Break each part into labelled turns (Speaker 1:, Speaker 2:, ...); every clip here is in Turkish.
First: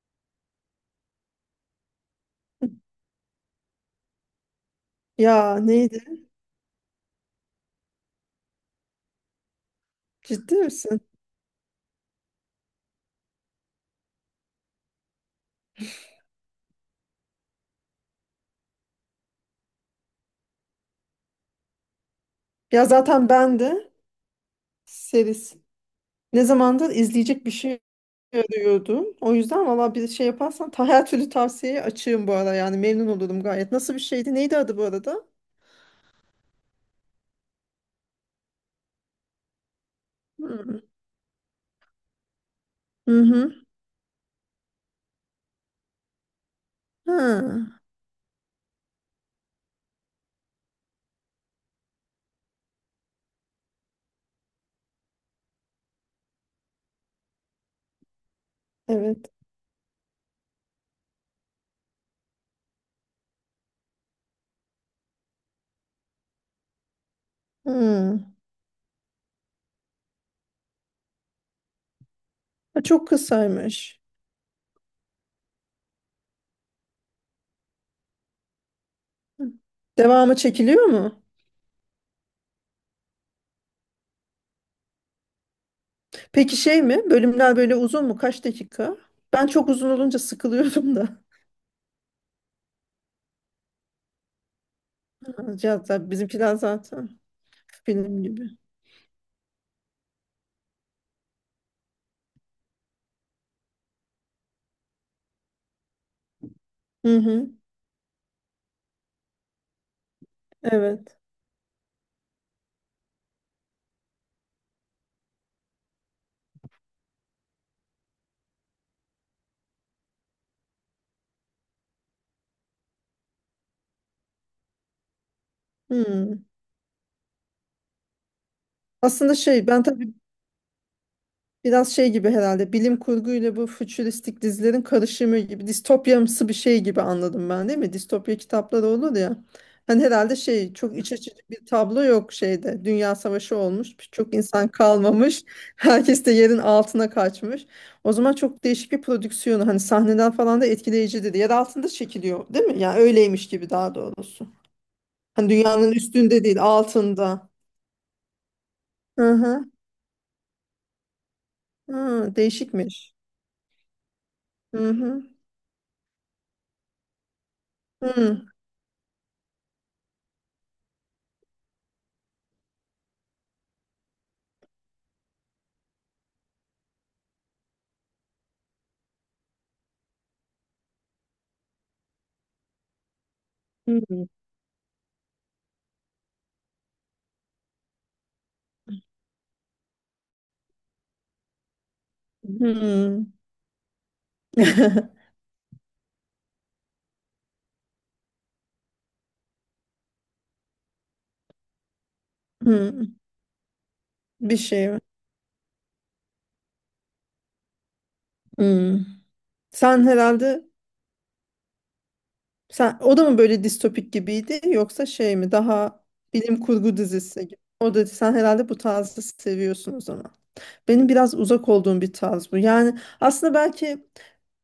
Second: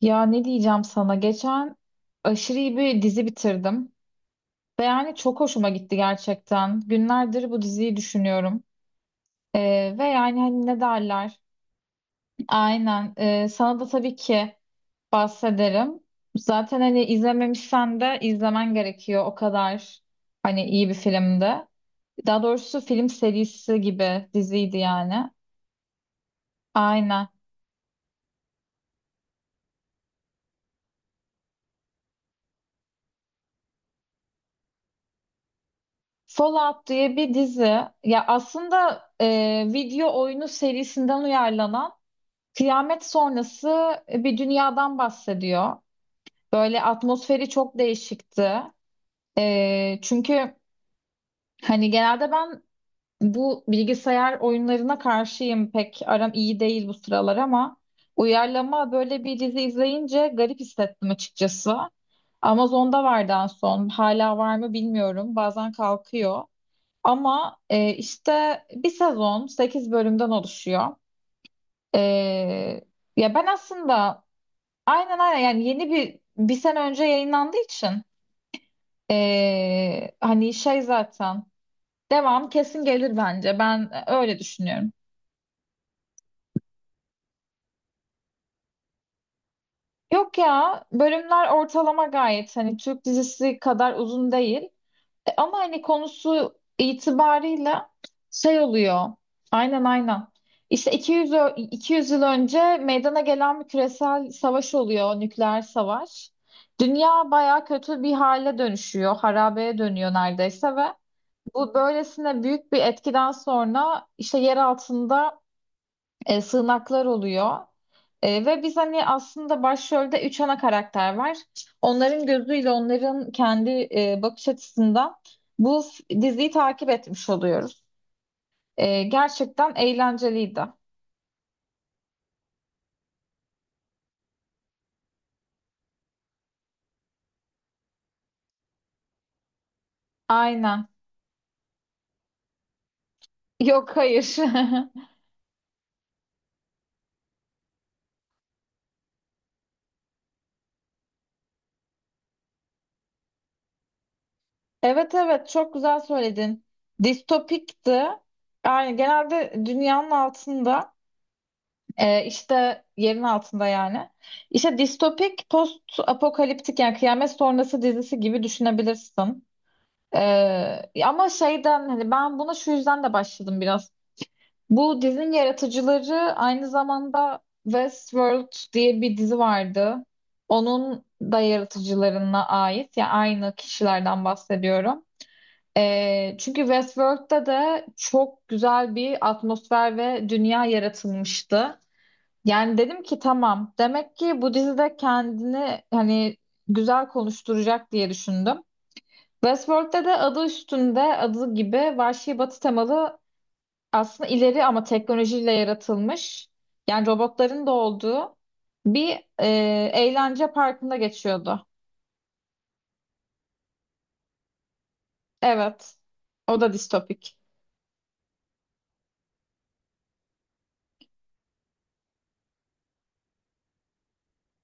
Speaker 1: Ya ne diyeceğim sana? Geçen aşırı iyi bir dizi bitirdim. Ve yani çok
Speaker 2: Ya
Speaker 1: hoşuma gitti
Speaker 2: neydi?
Speaker 1: gerçekten. Günlerdir bu diziyi düşünüyorum. Ve yani
Speaker 2: Ciddi
Speaker 1: hani ne
Speaker 2: misin?
Speaker 1: derler? Aynen. Sana da tabii ki bahsederim. Zaten hani izlememişsen de izlemen gerekiyor. O kadar hani iyi bir filmdi. Daha doğrusu
Speaker 2: Ya
Speaker 1: film
Speaker 2: zaten ben
Speaker 1: serisi
Speaker 2: de
Speaker 1: gibi diziydi yani.
Speaker 2: seris. Ne zamandır
Speaker 1: Aynen.
Speaker 2: izleyecek bir şey arıyordum. O yüzden valla bir şey yaparsan her türlü tavsiyeye açığım bu ara yani memnun olurum gayet. Nasıl bir şeydi? Neydi adı bu arada?
Speaker 1: Fallout diye bir dizi. Ya aslında video oyunu
Speaker 2: Hmm.
Speaker 1: serisinden uyarlanan kıyamet
Speaker 2: Hı hı.
Speaker 1: sonrası bir dünyadan bahsediyor. Böyle atmosferi çok
Speaker 2: Ha,
Speaker 1: değişikti. Çünkü hani genelde ben bu bilgisayar oyunlarına karşıyım. Pek aram iyi değil bu sıralar ama uyarlama böyle
Speaker 2: evet.
Speaker 1: bir dizi izleyince garip hissettim açıkçası. Amazon'da vardı en son. Hala var mı bilmiyorum. Bazen kalkıyor. Ama
Speaker 2: Hı.
Speaker 1: işte bir sezon 8 bölümden oluşuyor. Ee,
Speaker 2: Ha, çok
Speaker 1: ya ben
Speaker 2: kısaymış.
Speaker 1: aslında aynen, yani yeni bir sene önce yayınlandığı için
Speaker 2: Hı. Devamı
Speaker 1: hani şey
Speaker 2: çekiliyor mu?
Speaker 1: zaten devam kesin gelir bence, ben öyle düşünüyorum.
Speaker 2: Peki şey mi? Bölümler böyle uzun mu? Kaç dakika? Ben çok uzun olunca
Speaker 1: Yok ya,
Speaker 2: sıkılıyorum da.
Speaker 1: bölümler ortalama gayet hani Türk dizisi kadar uzun değil.
Speaker 2: Ha,
Speaker 1: Ama hani
Speaker 2: zaten
Speaker 1: konusu
Speaker 2: bizimkiler zaten
Speaker 1: itibarıyla
Speaker 2: film gibi.
Speaker 1: şey oluyor, aynen, işte 200 yıl önce meydana gelen bir küresel savaş oluyor, nükleer savaş.
Speaker 2: Hı
Speaker 1: Dünya
Speaker 2: hı.
Speaker 1: baya kötü bir hale dönüşüyor, harabeye dönüyor neredeyse. Ve
Speaker 2: Evet.
Speaker 1: bu böylesine büyük bir etkiden sonra işte yer altında sığınaklar oluyor. Ve biz hani aslında başrolde üç ana karakter var. Onların gözüyle, onların kendi bakış açısından
Speaker 2: Hmm.
Speaker 1: diziyi takip etmiş oluyoruz.
Speaker 2: Aslında şey
Speaker 1: Gerçekten
Speaker 2: ben tabii
Speaker 1: eğlenceliydi.
Speaker 2: biraz şey gibi herhalde bilim kurguyla bu fütüristik dizilerin karışımı gibi distopyamsı bir şey gibi anladım ben, değil mi? Distopya kitapları olur ya. Hani herhalde şey
Speaker 1: Aynen.
Speaker 2: çok iç açıcı bir tablo yok şeyde. Dünya savaşı
Speaker 1: Yok,
Speaker 2: olmuş. Çok
Speaker 1: hayır.
Speaker 2: insan kalmamış. Herkes de yerin altına kaçmış. O zaman çok değişik bir prodüksiyonu hani sahneler falan da etkileyici dedi. Yer altında çekiliyor değil mi? Yani öyleymiş gibi daha doğrusu.
Speaker 1: Evet, evet,
Speaker 2: Hani
Speaker 1: çok
Speaker 2: dünyanın
Speaker 1: güzel
Speaker 2: üstünde değil
Speaker 1: söyledin.
Speaker 2: altında.
Speaker 1: Distopikti. Yani
Speaker 2: Hı
Speaker 1: genelde
Speaker 2: hı.
Speaker 1: dünyanın altında.
Speaker 2: Hı,
Speaker 1: İşte
Speaker 2: değişikmiş.
Speaker 1: yerin altında yani. İşte
Speaker 2: Hı hı.
Speaker 1: distopik, post apokaliptik, yani kıyamet sonrası dizisi gibi
Speaker 2: Hı.
Speaker 1: düşünebilirsin. Ama şeyden, hani ben buna şu yüzden de başladım biraz. Bu dizinin yaratıcıları aynı zamanda Westworld diye bir dizi vardı. Onun da yaratıcılarına ait, ya yani aynı kişilerden bahsediyorum. Çünkü Westworld'da da çok güzel bir atmosfer ve dünya yaratılmıştı. Yani dedim ki
Speaker 2: Hı.
Speaker 1: tamam. Demek ki bu dizide kendini hani güzel konuşturacak diye düşündüm. Westworld'de de adı üstünde, adı gibi vahşi batı
Speaker 2: Hı.
Speaker 1: temalı, aslında
Speaker 2: Bir
Speaker 1: ileri ama
Speaker 2: şey var.
Speaker 1: teknolojiyle yaratılmış. Yani robotların da olduğu
Speaker 2: Hı.
Speaker 1: bir e,
Speaker 2: Sen
Speaker 1: eğlence
Speaker 2: herhalde
Speaker 1: parkında geçiyordu.
Speaker 2: sen o da mı böyle distopik gibiydi yoksa şey mi
Speaker 1: Evet.
Speaker 2: daha
Speaker 1: O
Speaker 2: bilim
Speaker 1: da
Speaker 2: kurgu
Speaker 1: distopik.
Speaker 2: dizisi gibi? O da sen herhalde bu tarzı seviyorsun o zaman. Benim biraz uzak olduğum bir tarz bu. Yani aslında belki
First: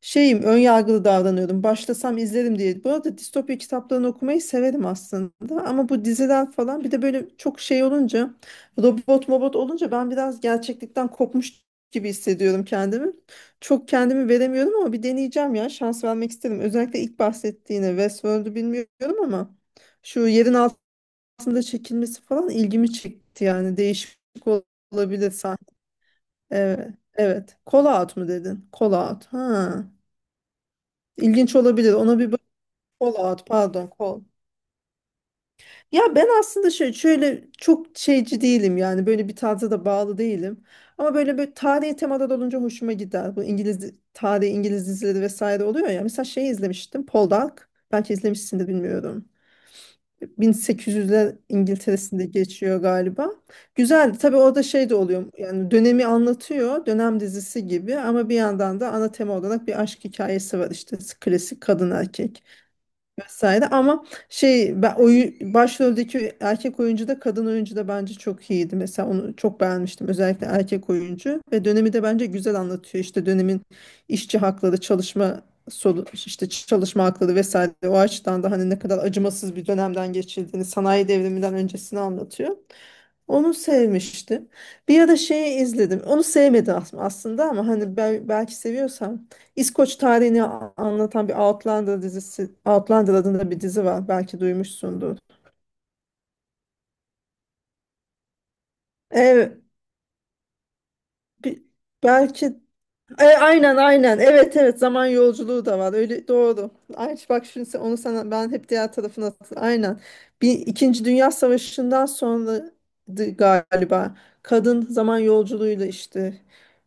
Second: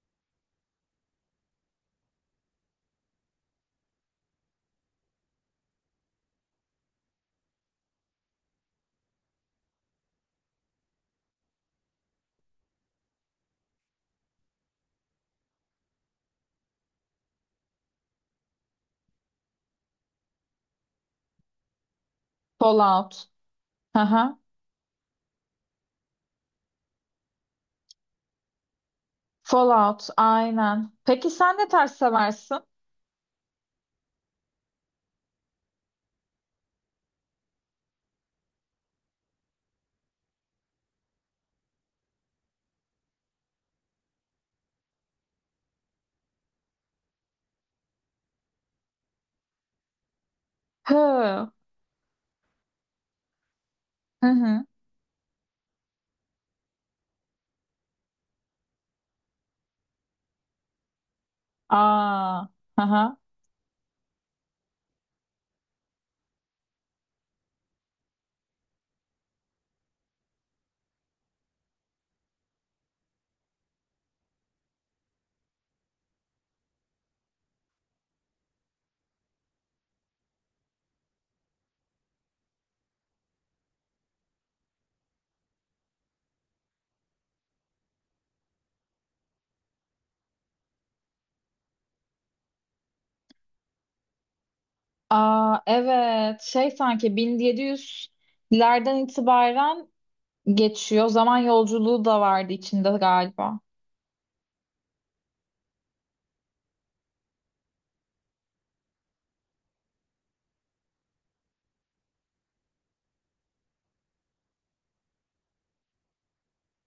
Speaker 2: şeyim ön yargılı davranıyordum. Başlasam izlerim diye. Bu arada distopya kitaplarını okumayı severim aslında. Ama bu diziler falan bir de böyle çok şey olunca robot mobot olunca ben biraz gerçeklikten kopmuş gibi hissediyorum kendimi. Çok kendimi veremiyorum ama bir deneyeceğim ya. Şans vermek isterim. Özellikle ilk bahsettiğine Westworld'u bilmiyorum ama şu yerin altında çekilmesi falan ilgimi
Speaker 1: Fallout.
Speaker 2: çekti, yani
Speaker 1: Hı
Speaker 2: değişik
Speaker 1: hı.
Speaker 2: olabilir. Evet. Evet. Call out mu dedin? Call out. Ha.
Speaker 1: Fallout. Aynen. Peki
Speaker 2: İlginç
Speaker 1: sen ne tarz
Speaker 2: olabilir. Ona bir bak.
Speaker 1: seversin?
Speaker 2: Call out. Pardon. Call. Ya ben aslında şey şöyle çok şeyci değilim yani böyle bir tarza da bağlı değilim. Ama böyle bir tarihi temalar olunca hoşuma gider. Bu İngiliz tarihi İngiliz dizileri vesaire oluyor ya. Mesela şey izlemiştim. Poldark. Belki izlemişsin de bilmiyorum. 1800'ler
Speaker 1: Hı.
Speaker 2: İngiltere'sinde geçiyor galiba. Güzeldi.
Speaker 1: Hı
Speaker 2: Tabii orada
Speaker 1: hı.
Speaker 2: şey de oluyor. Yani dönemi anlatıyor. Dönem dizisi gibi ama bir yandan da ana tema olarak bir aşk hikayesi var işte. Klasik kadın erkek
Speaker 1: Aa. Hı hı.
Speaker 2: vesaire ama şey ben başroldeki erkek oyuncu da kadın oyuncu da bence çok iyiydi. Mesela onu çok beğenmiştim, özellikle erkek oyuncu, ve dönemi de bence güzel anlatıyor. İşte dönemin işçi hakları, çalışma solu işte çalışma hakları vesaire, o açıdan da hani ne kadar acımasız bir dönemden geçildiğini, sanayi devriminden öncesini anlatıyor. Onu sevmiştim. Bir ara şeyi izledim. Onu sevmedim aslında ama hani belki seviyorsam İskoç tarihini anlatan bir Outlander dizisi, Outlander adında bir dizi var. Belki duymuşsundur.
Speaker 1: Aa, evet, şey sanki bin yedi yüzlerden
Speaker 2: Evet,
Speaker 1: itibaren geçiyor. Zaman
Speaker 2: bi-
Speaker 1: yolculuğu da vardı
Speaker 2: belki.
Speaker 1: içinde galiba.
Speaker 2: Aynen aynen. Evet evet zaman yolculuğu da var. Öyle doğru. Ay bak şimdi onu sana ben hep diğer tarafına aynen. Bir İkinci Dünya Savaşı'ndan sonra galiba kadın zaman yolculuğuyla işte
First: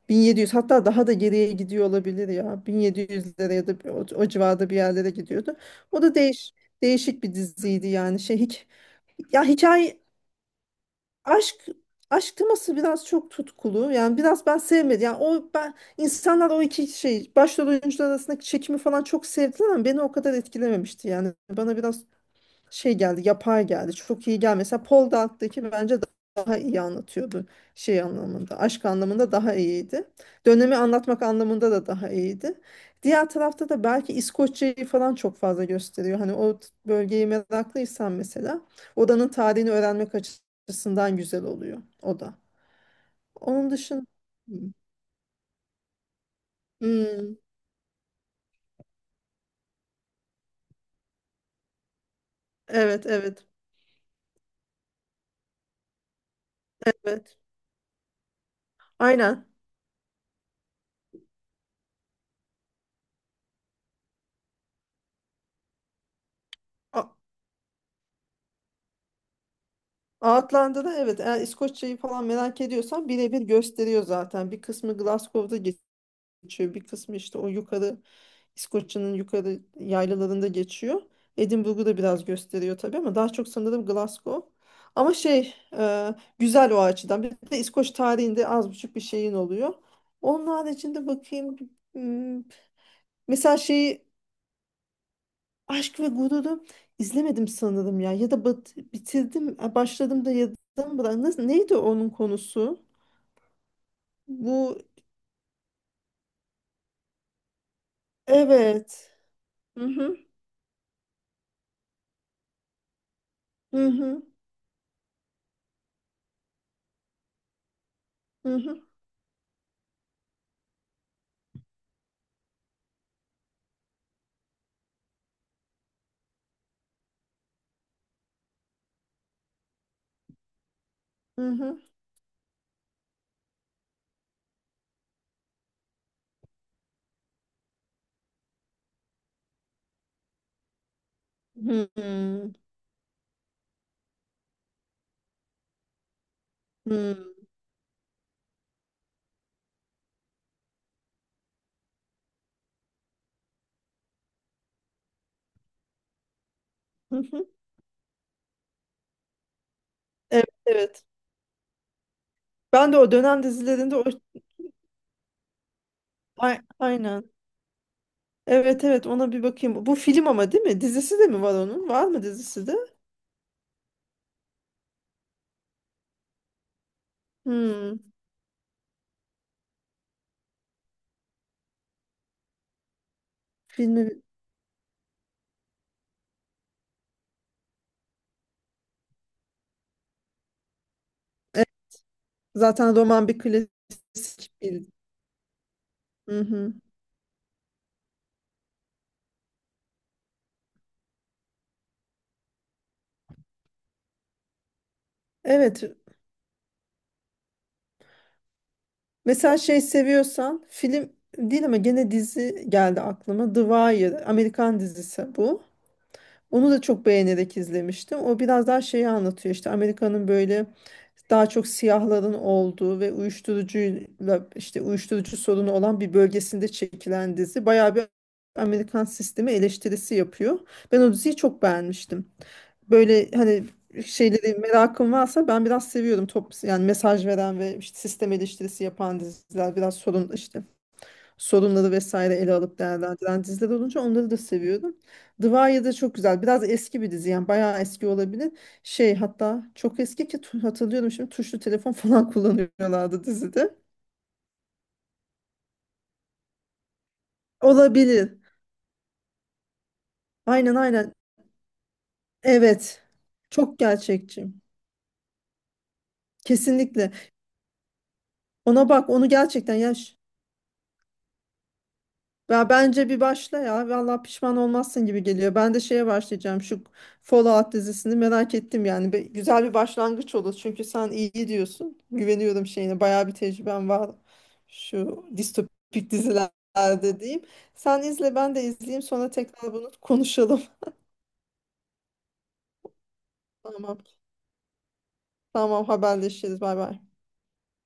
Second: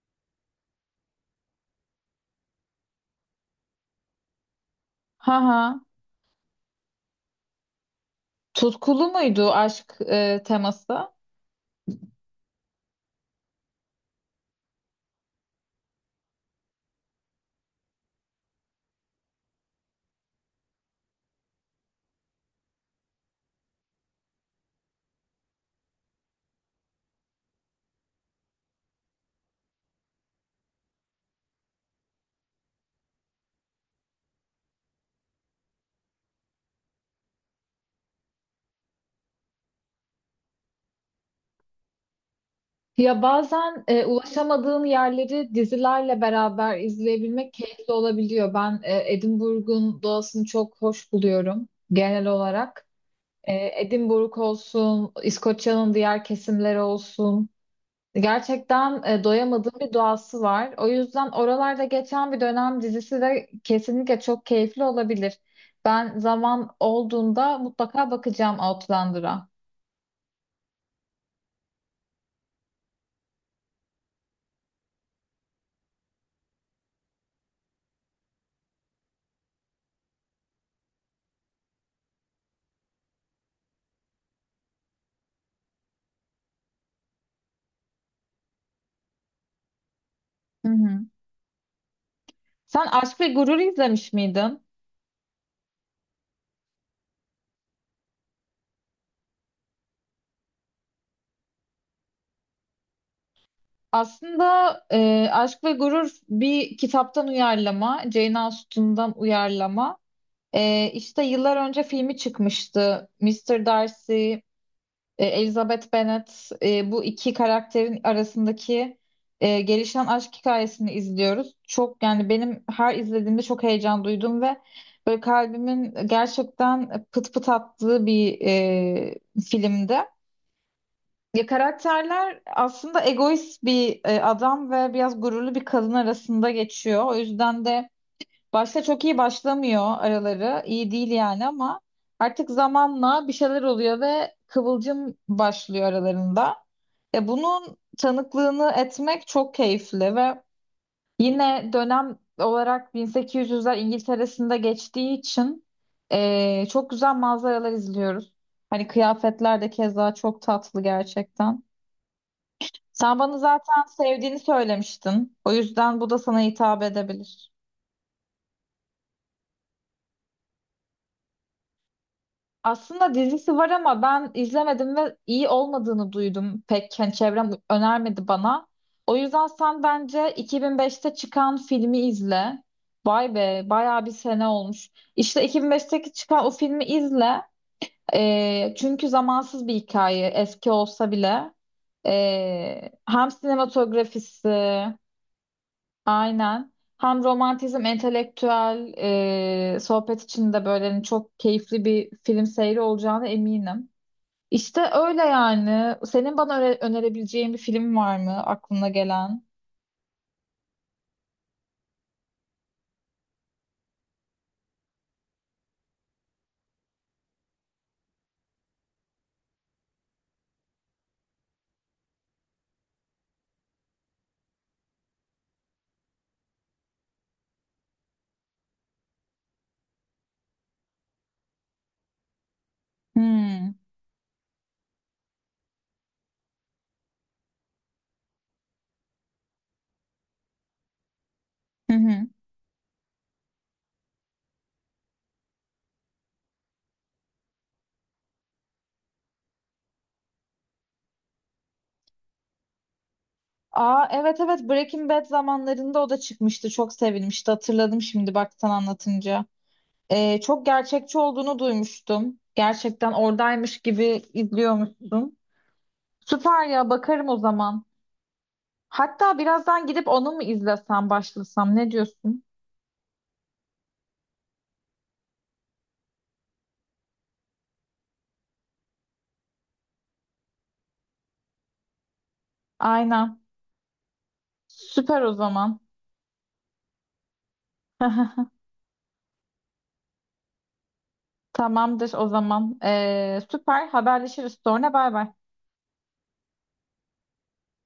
Speaker 2: 1700 hatta daha da geriye gidiyor olabilir ya. 1700'lere ya da o civarda bir yerlere
Speaker 1: Ha
Speaker 2: gidiyordu.
Speaker 1: ha.
Speaker 2: O da değişik bir diziydi yani şey hiç,
Speaker 1: Tutkulu
Speaker 2: ya
Speaker 1: muydu aşk
Speaker 2: hikaye
Speaker 1: teması?
Speaker 2: aşk aşk teması biraz çok tutkulu. Yani biraz ben sevmedim. Yani o ben insanlar o iki şey başrol oyuncular arasındaki çekimi falan çok sevdiler ama beni o kadar etkilememişti. Yani bana biraz şey geldi, yapay geldi, çok iyi geldi. Mesela Paul Dark'taki bence daha iyi anlatıyordu, şey anlamında aşk anlamında daha iyiydi, dönemi anlatmak anlamında da daha iyiydi. Diğer tarafta da belki İskoçya'yı falan çok fazla gösteriyor, hani o bölgeyi meraklıysan mesela odanın tarihini öğrenmek açısından güzel oluyor o da,
Speaker 1: Ya
Speaker 2: onun
Speaker 1: bazen
Speaker 2: dışında. Hmm.
Speaker 1: ulaşamadığın yerleri dizilerle beraber
Speaker 2: Hmm.
Speaker 1: izleyebilmek keyifli olabiliyor. Ben Edinburgh'un doğasını çok hoş buluyorum genel olarak.
Speaker 2: Evet evet
Speaker 1: Edinburgh olsun, İskoçya'nın diğer kesimleri
Speaker 2: evet,
Speaker 1: olsun. Gerçekten
Speaker 2: aynen.
Speaker 1: doyamadığım bir doğası var. O yüzden oralarda geçen bir dönem dizisi de kesinlikle çok keyifli olabilir. Ben zaman
Speaker 2: A-
Speaker 1: olduğunda mutlaka bakacağım Outlander'a.
Speaker 2: Outlander'da evet, eğer İskoçya'yı falan merak ediyorsan birebir gösteriyor zaten. Bir kısmı Glasgow'da geçiyor. Bir kısmı işte o yukarı İskoçya'nın yukarı yaylalarında geçiyor. Edinburgh'u da biraz gösteriyor tabii ama daha çok sanırım Glasgow. Ama şey güzel o açıdan. Bir de İskoç tarihinde az buçuk bir şeyin oluyor. Onun
Speaker 1: Hı hı.
Speaker 2: haricinde bakayım. Hmm.
Speaker 1: Sen Aşk ve
Speaker 2: Mesela
Speaker 1: Gurur
Speaker 2: şeyi
Speaker 1: izlemiş miydin?
Speaker 2: Aşk ve Gurur'u izlemedim sanırım ya. Ya da bitirdim, başladım da yarıdan bırak. Nasıl, neydi onun konusu? Bu
Speaker 1: Aslında Aşk ve Gurur bir kitaptan uyarlama, Jane
Speaker 2: evet.
Speaker 1: Austen'dan
Speaker 2: Hı
Speaker 1: uyarlama.
Speaker 2: hı.
Speaker 1: İşte yıllar önce filmi çıkmıştı. Mister
Speaker 2: Hı hı.
Speaker 1: Darcy, Elizabeth Bennet, bu iki karakterin
Speaker 2: Hı hı.
Speaker 1: arasındaki gelişen aşk hikayesini izliyoruz. Çok, yani benim her izlediğimde çok heyecan duydum ve böyle kalbimin gerçekten pıt pıt attığı bir filmdi. Ya
Speaker 2: Hı hı.
Speaker 1: karakterler aslında egoist bir adam ve biraz gururlu bir kadın arasında geçiyor. O yüzden de başta çok iyi başlamıyor araları. İyi değil yani, ama
Speaker 2: Hı
Speaker 1: artık
Speaker 2: hı.
Speaker 1: zamanla bir şeyler oluyor ve kıvılcım başlıyor aralarında.
Speaker 2: Hı
Speaker 1: Bunun tanıklığını etmek çok keyifli ve yine dönem olarak 1800'ler İngiltere'sinde geçtiği için çok güzel
Speaker 2: hı.
Speaker 1: manzaralar izliyoruz. Hani kıyafetler de keza çok
Speaker 2: Evet,
Speaker 1: tatlı
Speaker 2: evet.
Speaker 1: gerçekten.
Speaker 2: Ben de o
Speaker 1: Sen bana
Speaker 2: dönem
Speaker 1: zaten
Speaker 2: dizilerinde o
Speaker 1: sevdiğini söylemiştin. O yüzden bu da sana hitap
Speaker 2: Aynen.
Speaker 1: edebilir.
Speaker 2: Evet evet, ona bir bakayım. Bu film ama değil mi? Dizisi de mi var onun? Var mı dizisi de?
Speaker 1: Aslında dizisi var ama ben izlemedim ve iyi olmadığını duydum. Pek hani çevrem
Speaker 2: Hmm.
Speaker 1: önermedi bana. O yüzden sen bence 2005'te çıkan filmi izle. Vay be, bayağı bir
Speaker 2: Filmi
Speaker 1: sene olmuş. İşte 2005'teki çıkan o filmi izle. Çünkü zamansız bir hikaye, eski olsa bile.
Speaker 2: Evet, zaten roman
Speaker 1: Hem
Speaker 2: bir klasik.
Speaker 1: sinematografisi
Speaker 2: Hı
Speaker 1: aynen.
Speaker 2: hı.
Speaker 1: Hem romantizm, entelektüel sohbet için de böyle hani çok keyifli bir film seyri olacağına eminim. İşte öyle
Speaker 2: Evet.
Speaker 1: yani. Senin bana önerebileceğin bir film var mı aklına gelen?
Speaker 2: Mesela şey, seviyorsan film değil ama gene dizi geldi aklıma. The Wire, Amerikan dizisi bu. Onu da çok beğenerek izlemiştim. O biraz daha şeyi anlatıyor, işte Amerika'nın böyle daha çok siyahların olduğu ve uyuşturucuyla işte uyuşturucu sorunu olan bir bölgesinde çekilen dizi. Bayağı bir Amerikan sistemi eleştirisi yapıyor. Ben o diziyi çok beğenmiştim. Böyle hani
Speaker 1: Hmm.
Speaker 2: şeyleri merakım varsa ben biraz seviyorum. Yani mesaj veren ve işte sistem eleştirisi yapan diziler, biraz sorun işte sorunları
Speaker 1: Hı hı.
Speaker 2: vesaire ele alıp değerlendiren diziler olunca onları da seviyorum. The Wire da çok güzel. Biraz eski bir dizi yani bayağı eski olabilir. Şey hatta çok eski ki hatırlıyorum şimdi tuşlu telefon falan kullanıyorlardı dizide.
Speaker 1: Aa, evet evet, Breaking Bad zamanlarında o da çıkmıştı. Çok sevilmişti. Hatırladım şimdi
Speaker 2: Olabilir.
Speaker 1: bak sen anlatınca. Çok
Speaker 2: Aynen aynen.
Speaker 1: gerçekçi olduğunu duymuştum.
Speaker 2: Evet.
Speaker 1: Gerçekten oradaymış
Speaker 2: Çok
Speaker 1: gibi
Speaker 2: gerçekçi.
Speaker 1: izliyormuştum. Süper ya,
Speaker 2: Kesinlikle.
Speaker 1: bakarım o zaman.
Speaker 2: Ona bak onu,
Speaker 1: Hatta
Speaker 2: gerçekten
Speaker 1: birazdan
Speaker 2: ya.
Speaker 1: gidip onu mu izlesem, başlasam, ne diyorsun?
Speaker 2: Ya bence bir başla ya. Vallahi pişman olmazsın gibi geliyor. Ben de şeye başlayacağım. Şu Fallout dizisini merak ettim yani. Güzel bir başlangıç olur. Çünkü sen iyi diyorsun. Güveniyorum şeyine. Bayağı bir
Speaker 1: Aynen.
Speaker 2: tecrüben var.
Speaker 1: Süper
Speaker 2: Şu
Speaker 1: o zaman.
Speaker 2: distopik dizilerde diyeyim. Sen izle ben de izleyeyim. Sonra tekrar bunu konuşalım.
Speaker 1: Tamamdır o zaman. Süper,
Speaker 2: Tamam.
Speaker 1: haberleşiriz sonra, bay bay.
Speaker 2: Tamam, haberleşiriz. Bay bay.